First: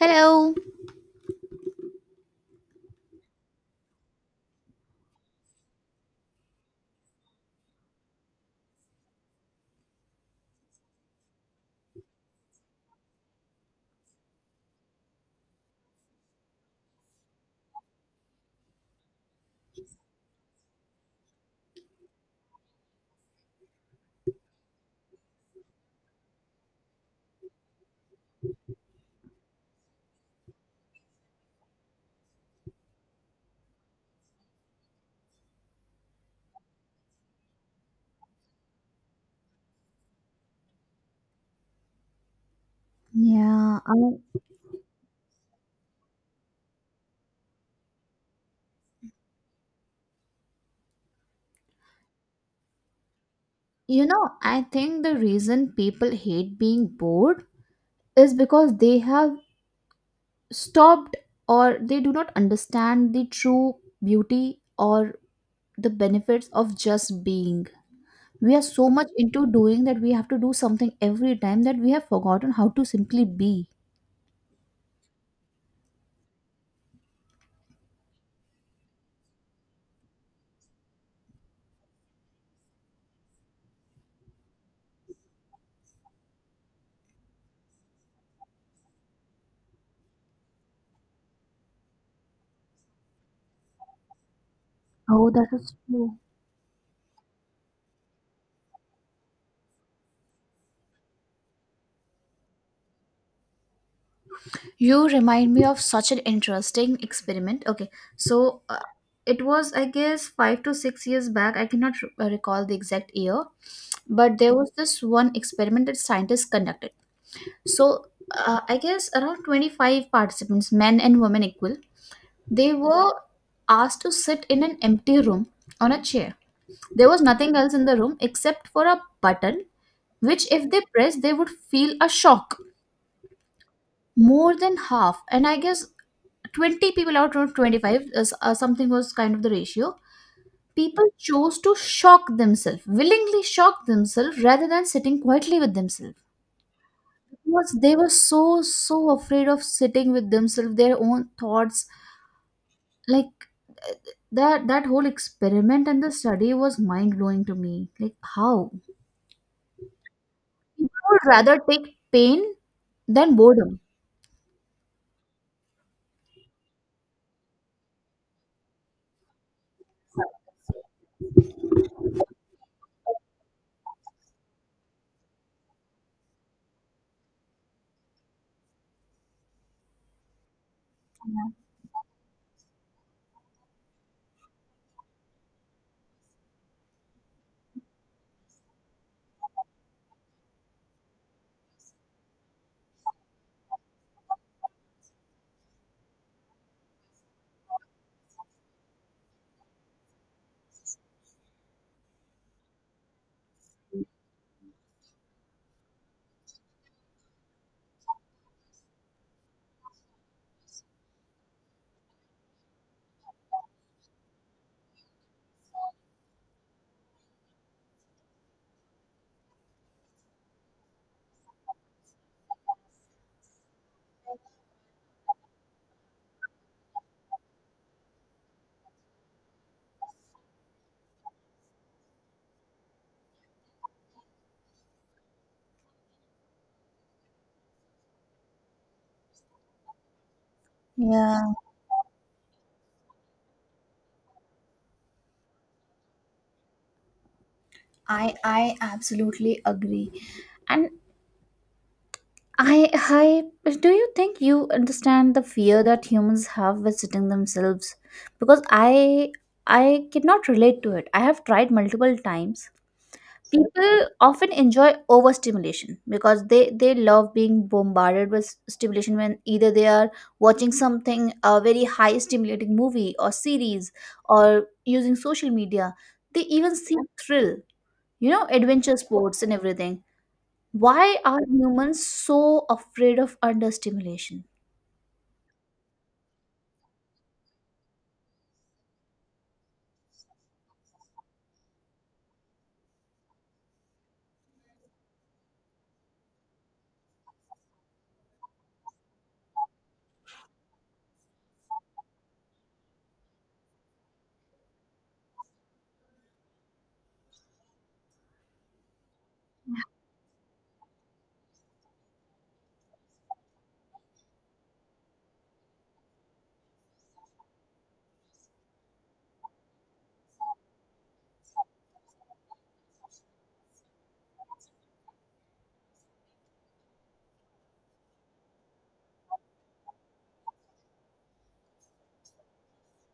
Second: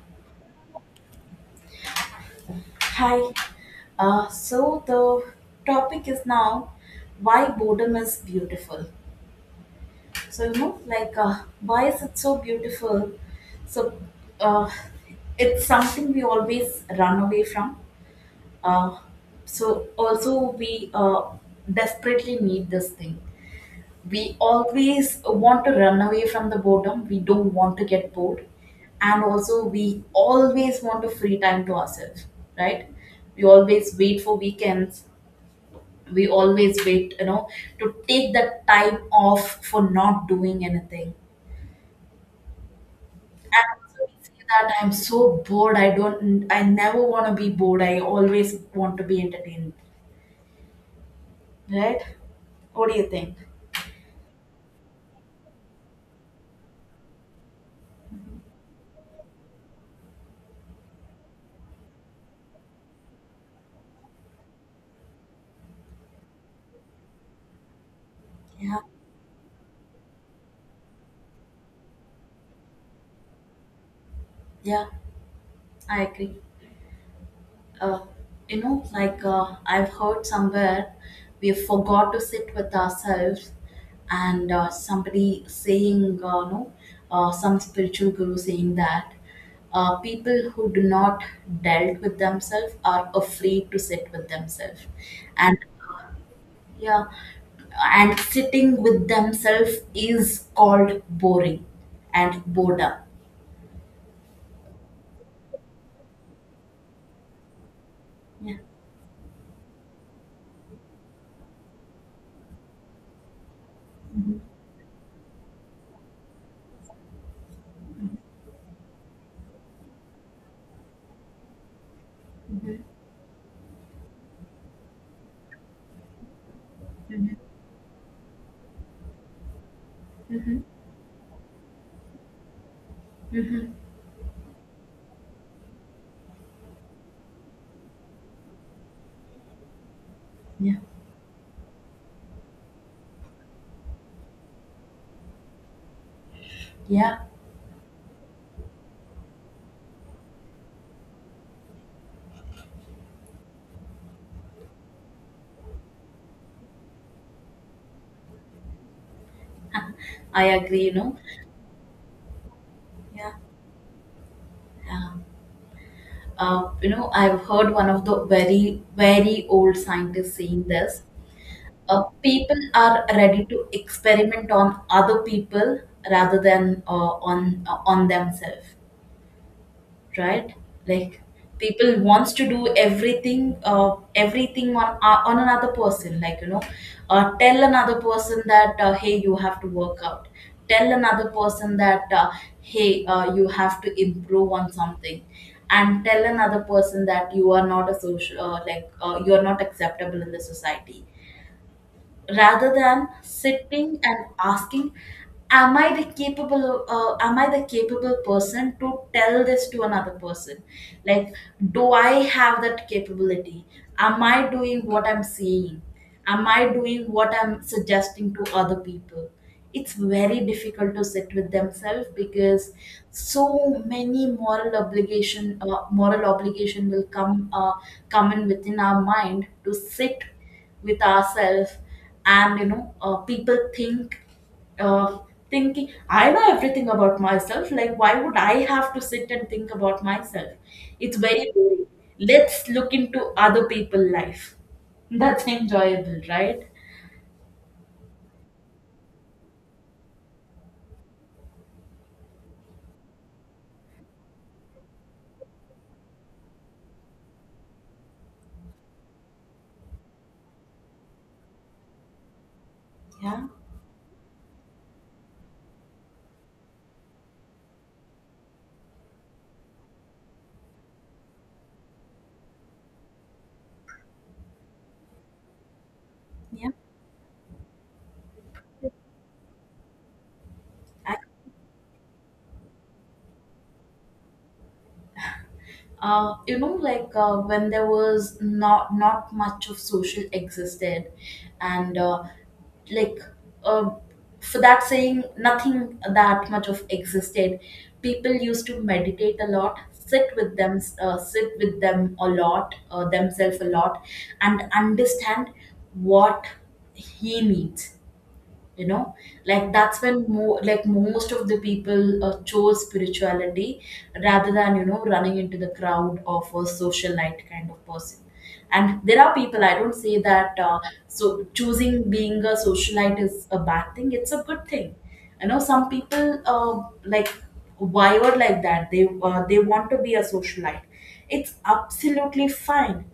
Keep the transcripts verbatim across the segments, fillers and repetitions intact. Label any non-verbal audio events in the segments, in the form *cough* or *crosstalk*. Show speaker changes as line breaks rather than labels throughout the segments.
Hello.
Hi. Uh, so the topic is now why boredom is beautiful. So you know, like uh, why is it so beautiful? So uh, it's something we always run away from. Uh, so also we uh, desperately need this thing. We always want to run away from the boredom, we don't want to get bored, and also we always want to free time to ourselves, right? We always wait for weekends, we always wait you know to take that time off for not doing anything.
Yeah,
And also
I,
we say that I'm so bored, i don't i never want to be bored, I always want to be entertained, right? What do you think?
you know, I think the reason people hate being bored is because they have stopped or they do not understand the true beauty or the benefits of just being. We are
Yeah,
so much into doing that we have to do something every time that we have forgotten how to simply be.
yeah, I agree. uh, you know, like uh, I've heard somewhere, we forgot to sit with ourselves, and uh, somebody saying, uh, no, uh, some spiritual guru saying that uh, people who do not dealt with themselves are afraid to sit with themselves,
Oh, that
and
is true.
yeah, and sitting with themselves is called boring and boredom.
You remind me of such an interesting experiment. Okay,
Yeah.
so uh, it was, I guess, five to six years back. I cannot re- uh, recall the exact year, but
Hmm.
there was this one experiment that scientists conducted. So, uh, I guess around twenty-five participants, men and women equal, they were asked to sit in an empty room on a chair. There was
Hmm.
nothing else in the room except for a button which
Hmm.
if they pressed, they would feel a shock
Hmm.
more than half, and I guess twenty people out of twenty-five is, uh, something was kind of the ratio.
Yeah.
People chose to shock themselves, willingly shock themselves, rather than sitting quietly with themselves
Yeah.
because they were so so afraid of sitting with themselves, their own thoughts. Like that that whole experiment and the study was mind blowing to me, like how
I agree, you
people
know.
would rather take pain
Yeah.
than boredom.
Um, uh, you know, I've heard one of the very, very old scientists saying this. Uh, people are ready to experiment on other people rather than uh, on uh, on themselves. Right, like people wants to do everything, uh, everything on uh, on another person, like you know, uh, tell another person that, uh, hey, you have to work out. Tell another person that, uh, hey, uh, you have to improve on something. And tell another person that you are not a social uh, like uh, you are not acceptable in the society, rather than sitting and asking, am i the capable uh, am I the capable person to tell this to another person? Like, do I have that capability? Am I doing what I'm saying? Am I doing what I'm suggesting to other people? It's very difficult to sit with themselves because so many moral obligation uh, moral obligation will come uh, come in within our mind to sit with ourselves. And you know, uh, people think, uh, thinking I know everything about myself, like why would I have to sit and think about myself? It's
Yeah,
very boring. Let's look into other people's life. *laughs* That's enjoyable, right?
I I absolutely agree. And I, I, do you think you understand the fear that humans have visiting themselves? Because I, I cannot relate to it. I have tried multiple times.
Yeah.
People often enjoy overstimulation because they they love being bombarded with stimulation when either they are watching something, a very high stimulating movie or series, or using social media. They
Yeah.
even see thrill, you know, adventure sports and everything.
I,
Why are humans so afraid of understimulation?
uh, you know, like uh, when there was not not much of social existed, and uh, like uh, for that saying nothing that much of existed, people used to meditate a lot, sit with them uh, sit with them a lot uh, themselves a lot, and understand what he needs, you know. Like that's when, more like most of the people uh, chose spirituality rather than, you know, running into the crowd of a socialite kind of person. And there are people, I don't say that, uh, so choosing being a socialite is a bad thing. It's a good thing. You know, some people uh, like wired like that, they uh, they want to be a socialite, it's absolutely fine.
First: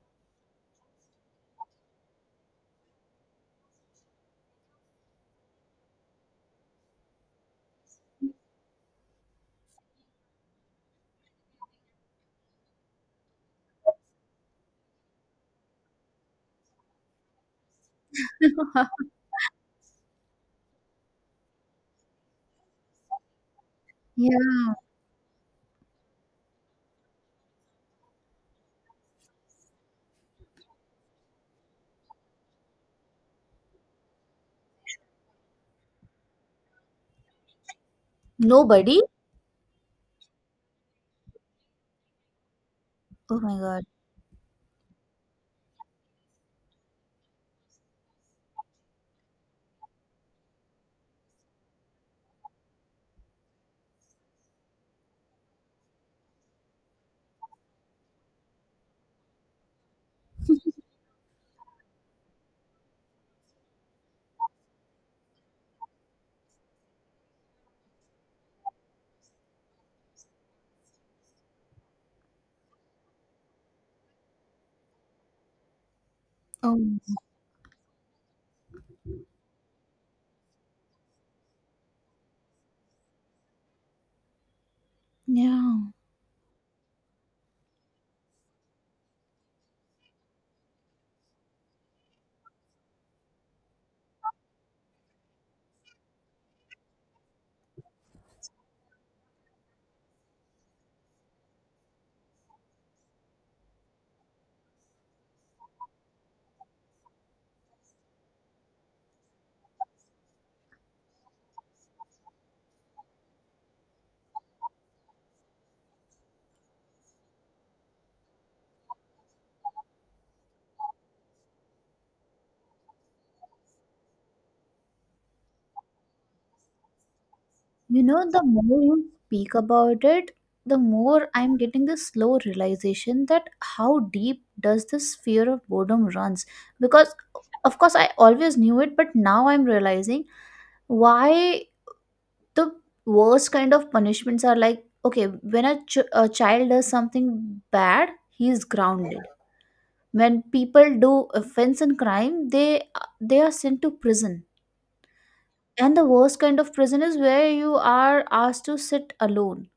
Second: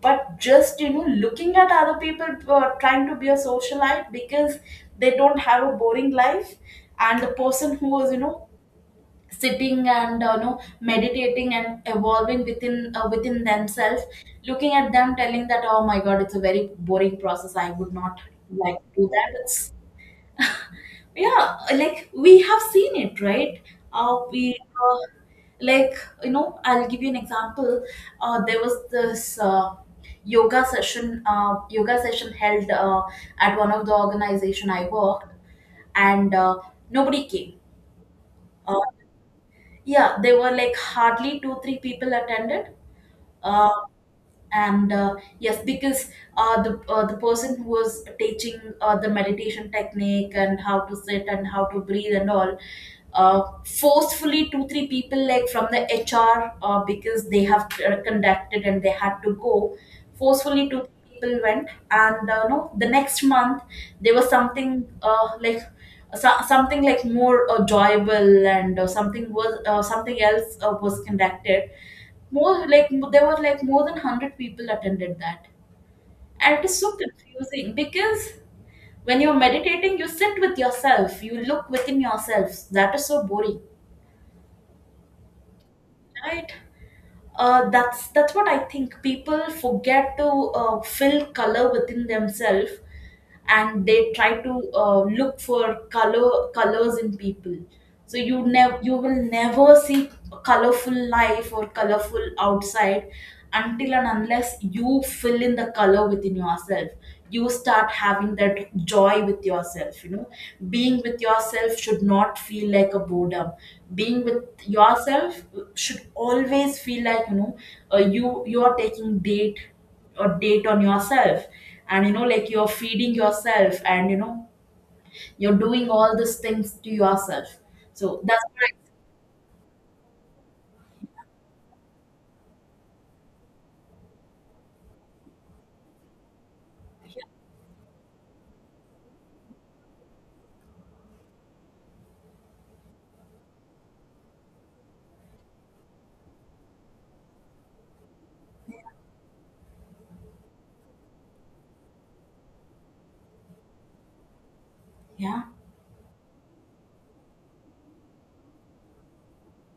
But just, you know, looking at other people uh, trying to be a socialite because they don't have a boring life. And the person who is, you know, sitting and, uh, you know, meditating and evolving within uh, within themselves, looking at them telling that, oh my god, it's a very boring process, I would not like to
*laughs*
do that. It's, yeah, like we have seen it, right? Uh, we,
Yeah.
uh, like you know, I'll give you an example. Uh, there was this uh, yoga session uh, yoga session held uh, at one of the organization I worked, and uh, nobody came. Uh,
Nobody?
yeah, there were like hardly two three people attended.
Oh my
Uh,
god.
and uh, yes, because uh, the uh, the person who was teaching, uh, the meditation technique and how to sit and how to breathe and all, uh, forcefully two three people like from the HR, uh, because they have uh, conducted and they had to go. Forcefully two three people went, and uh, no, the next month there was something, uh, like so, something like more uh, enjoyable, and uh, something was uh, something else uh, was conducted. More like m- there were like more than a hundred people attended that. And it is
Oh,
so confusing because when you're meditating, you sit with yourself, you look within yourself, that is so boring,
yeah.
right? Uh, that's that's what I think, people forget to uh, fill color within themselves, and they try to uh, look for color colors in people. So you never, you will never see a colorful life or colorful outside until and unless you fill in the color within yourself. You start having that joy with yourself. You know, being with yourself should not feel like a boredom. Being with yourself should always feel like, you know, uh, you you are taking date a date on yourself, and you know, like you're feeding yourself and, you know, you're doing all these things to yourself.
You
So
know, the
that's right.
more you speak about it, the more I'm getting this slow realization that how deep does this fear of boredom runs? Because, of course, I always knew it, but now I'm realizing why the worst kind of punishments are like, okay, when a, ch- a child does something bad, he's grounded. When people do offense and crime, they they are sent to prison,
Yeah.
and the worst kind of prison is where you are asked to sit alone.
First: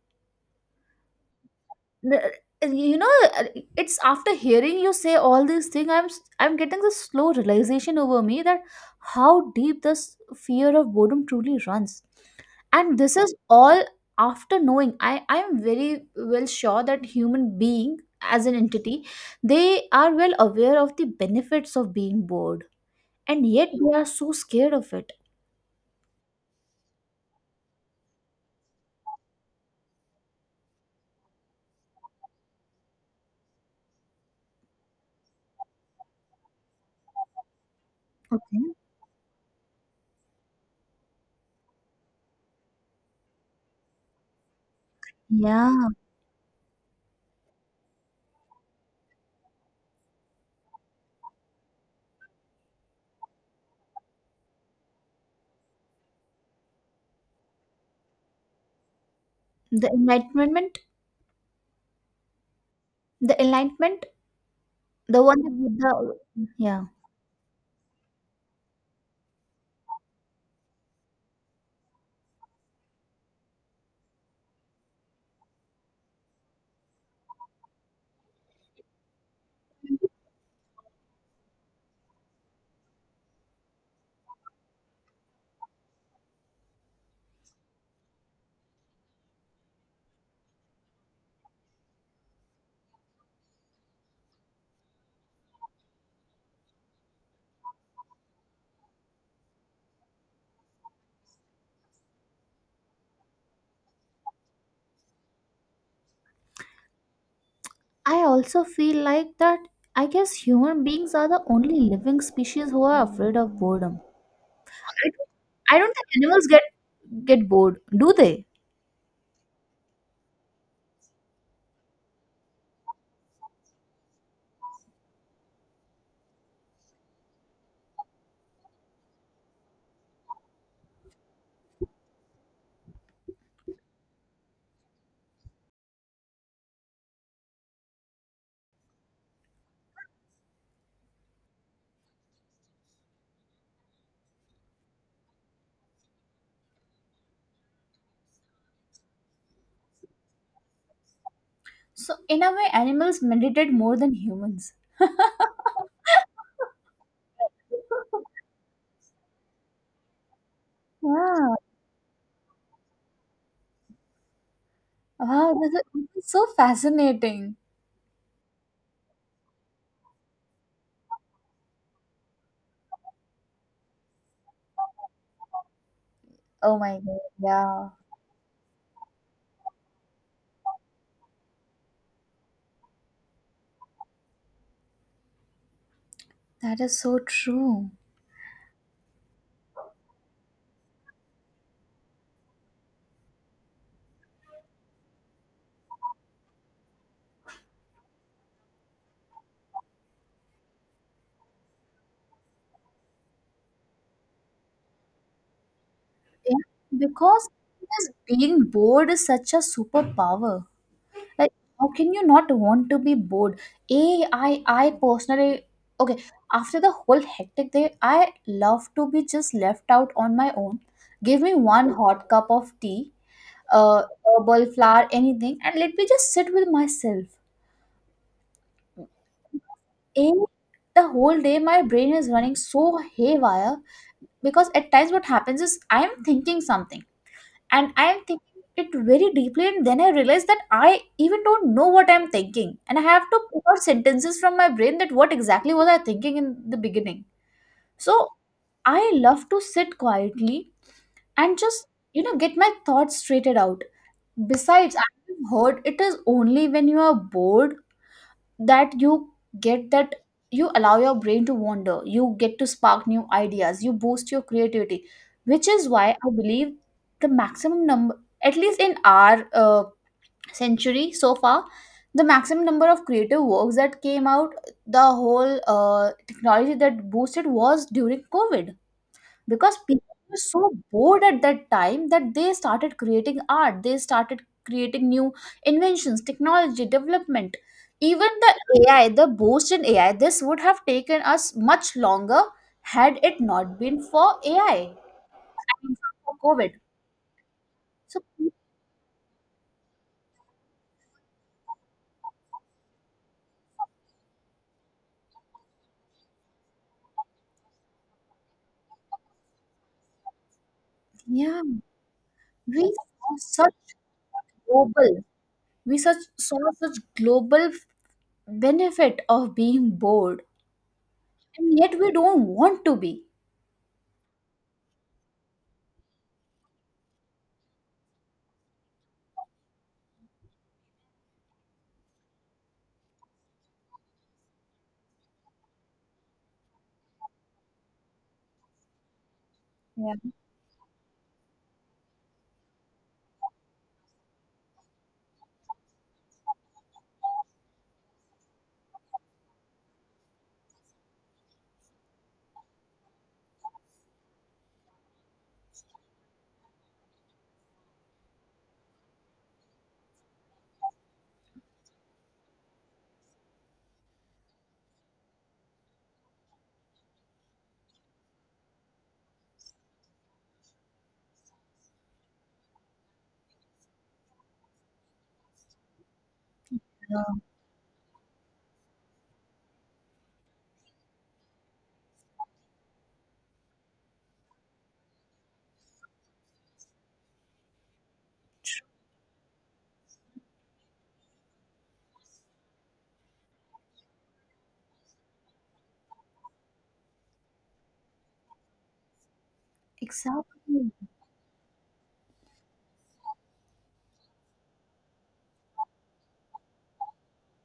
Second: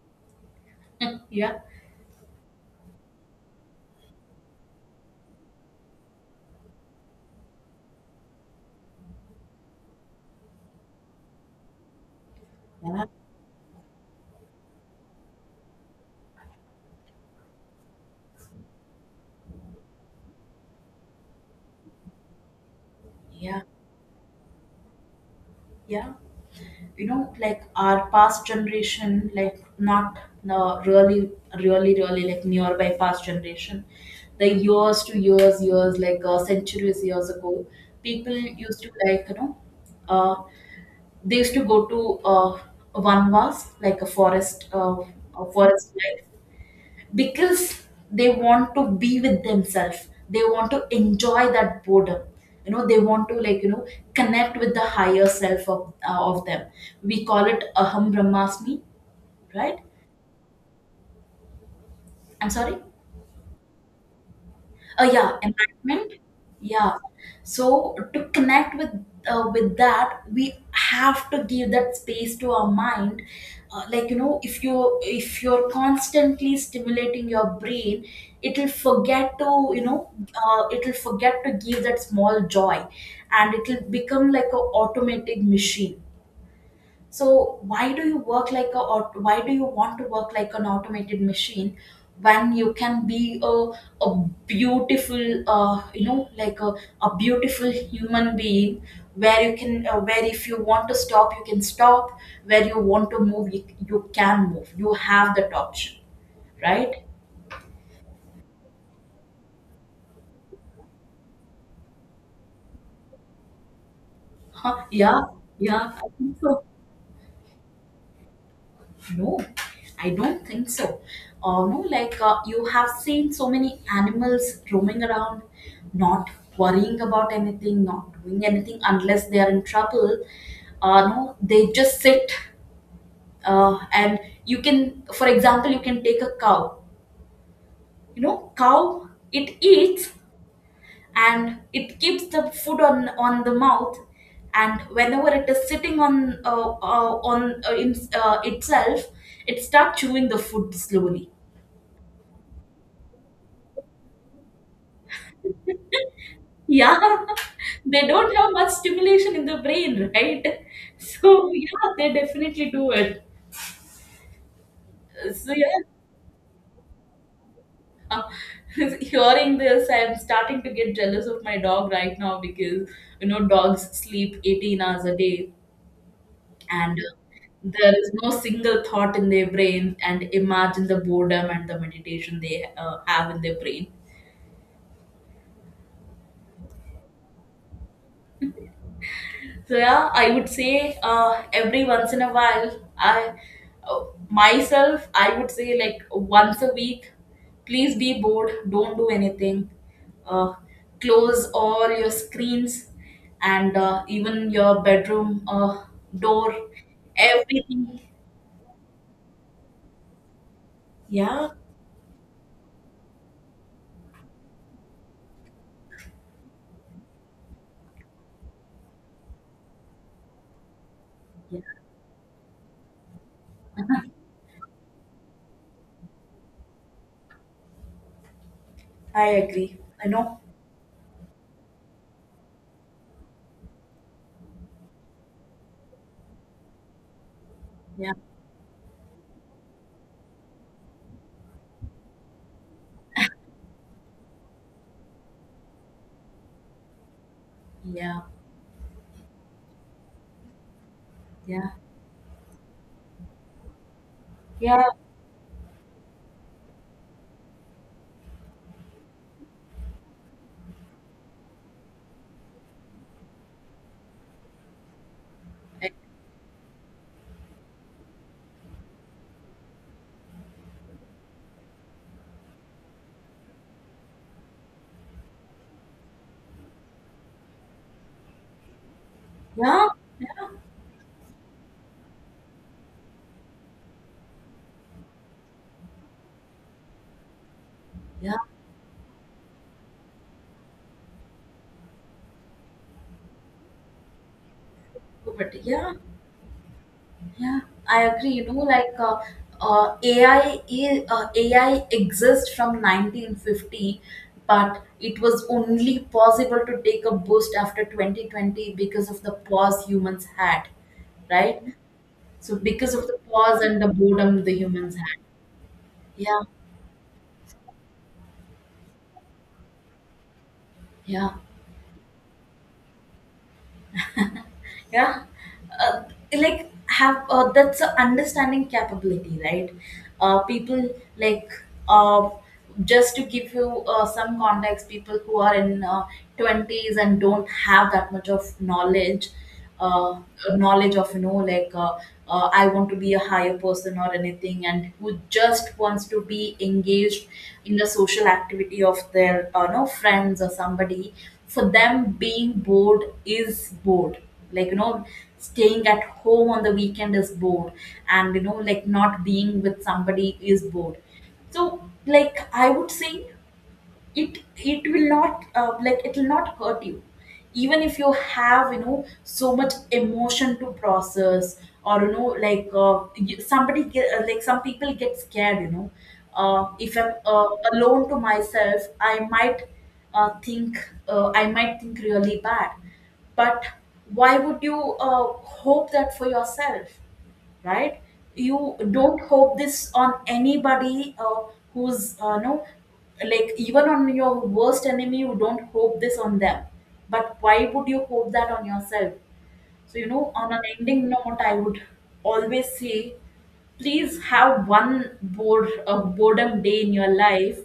*laughs* yeah,
The- you know, it's after hearing you say all these things, i'm i'm getting this slow realization over me that how deep this fear of boredom truly runs. And
yeah,
this is all after knowing i i am very well sure that human being, as an entity, they are well aware of the benefits of being bored, and
yeah,
yet they are so scared of it.
yeah. You know, like our past generation, like not no, really really really like nearby past generation, the years to years years, like uh, centuries years ago, people
Okay.
used to, like you know, uh, they used to go to uh, vanvas, like a forest, uh, a
Yeah,
forest life, because they want to be with themselves. They want to enjoy that boredom. You know, they want to, like you know, connect with the higher self of uh, of them. We call it aham brahmasmi, right?
the enlightenment,
I'm sorry.
the enlightenment,
Uh,
the
yeah,
one with
environment.
the yeah.
Yeah, so to connect with uh, with that, we have to give that space to our mind. Uh, like you know, if you, if you're constantly stimulating your brain, it'll forget to, you know, uh, it'll forget to give that small joy, and it'll become like a automatic machine. So why do you work like a, or why do you want to work like an automated machine, when you can be a, a beautiful, uh, you know, like a, a beautiful human being, where you can uh, where if you want to stop, you can stop, where you want to move, you, you can move, you have that option, right?
I also feel like that. I guess human beings are the only living species who are afraid of boredom.
Huh?
I don't,
Yeah.
I
Yeah,
don't
I
think
think
animals
so.
get get bored, do they?
No, I don't think so. Uh, no, like uh, you have seen so many animals roaming around, not worrying about anything, not doing anything unless they are in trouble. Uh, no, they just sit. Uh, and you can, for example, you can take a cow. You know, cow, it eats and it keeps the food on on the mouth, and whenever it is sitting on uh, uh, on uh, in, uh, itself, it starts chewing the food slowly.
So, in a way, animals meditate more than humans. *laughs*
Yeah, *laughs* they don't have much stimulation in the brain, right? So,
Yeah.
yeah, they definitely do it. So,
Wow,
yeah,
this is, this is so fascinating.
*laughs* hearing this, I'm starting to get jealous of my dog right now because, you know, dogs sleep eighteen hours a day,
Oh
and
my God, yeah.
there is no single thought in their brain. And imagine the boredom and the meditation they uh, have in their brain.
That is so true.
So yeah, I would say, uh, every once in a while, I, uh, myself, I would say, like once a week, please be bored, don't do anything, uh, close all your screens, and uh, even your bedroom uh, door,
Yeah, because
everything.
just being bored is such a superpower.
Yeah,
Like, how can you not want to be bored? A, I, I personally, okay, after the whole hectic day, I love to be just left out on my own. Give me
yeah,
one hot cup of tea, uh, herbal flower, anything, and let me just sit with myself.
I agree. I know.
In the whole day my brain is running so haywire because at times what happens is I'm thinking something. And I
Yeah,
am thinking it very deeply, and then I realize that I even don't know what I'm thinking, and I have to pick out sentences from my brain, that what exactly was I thinking in the beginning. So
yeah,
I love to sit quietly and
yeah,
just, you know, get my thoughts straightened out.
yeah,
Besides, I've heard it is only when you are bored that you get that, you allow your brain to wander, you get to spark new ideas, you boost your creativity, which is why I believe the maximum number, at least in our uh, century so far, the maximum number of creative works that came out, the whole uh, technology that boosted was during covid, because
yeah,
people were
yeah,
so bored at that time that they started creating art, they started creating new inventions, technology development.
yeah.
Even the ai, the boost in ai, this would have taken us much longer had it not been for ai I
But yeah.
mean, for covid.
Yeah, I
So
agree. You know, like uh, uh, A I is, uh, A I exists from nineteen fifty, but it was only possible to take a boost after twenty twenty because of the pause humans had, right?
yeah,
So
we
because of the
saw
pause
such
and the boredom the humans had.
global, we such
Yeah,
saw such global benefit of being bored,
yeah.
and yet we don't want to be.
Yeah. Uh, like have, uh, that's a understanding capability, right? Uh, people, like, uh, just to give you uh, some context, people who are in, uh, twenties and don't have that much of knowledge,
Yeah,
uh, knowledge of, you know, like uh, uh, I want to be a higher person or anything, and who just wants to be engaged in the social activity of their uh, no friends or somebody, for them being bored is bored. Like you know, staying at home on the weekend is bored, and you know, like not being with somebody is bored. So, like I would say, it it will not, uh, like it will not hurt you, even if you have, you know, so much emotion to process, or you know, like uh, you- somebody get, uh, like some people get scared, you know, uh, if I'm,
yeah,
uh, alone to myself, I might, uh, think, uh, I might think really bad. But why would you, uh, hope that for yourself, right? You don't hope this on anybody, uh, who's, uh, no, like even on your worst enemy, you don't hope this on them. But why would you hope that on yourself? So you know, on an
exactly.
ending note, I would always say, please have one bored, uh, boredom day in your life,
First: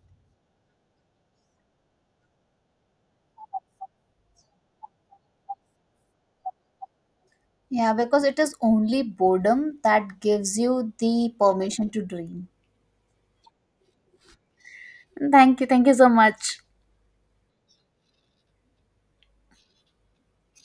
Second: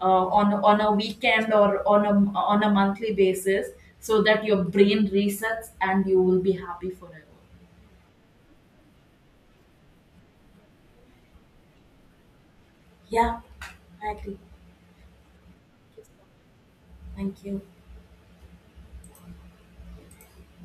uh, on on a weekend, or on a, on a monthly basis, so that your brain resets and you will be happy forever.
Yeah, because it is only boredom that gives you the permission to dream.
Yeah, I agree.
Thank you. Thank you so much.
Thank you.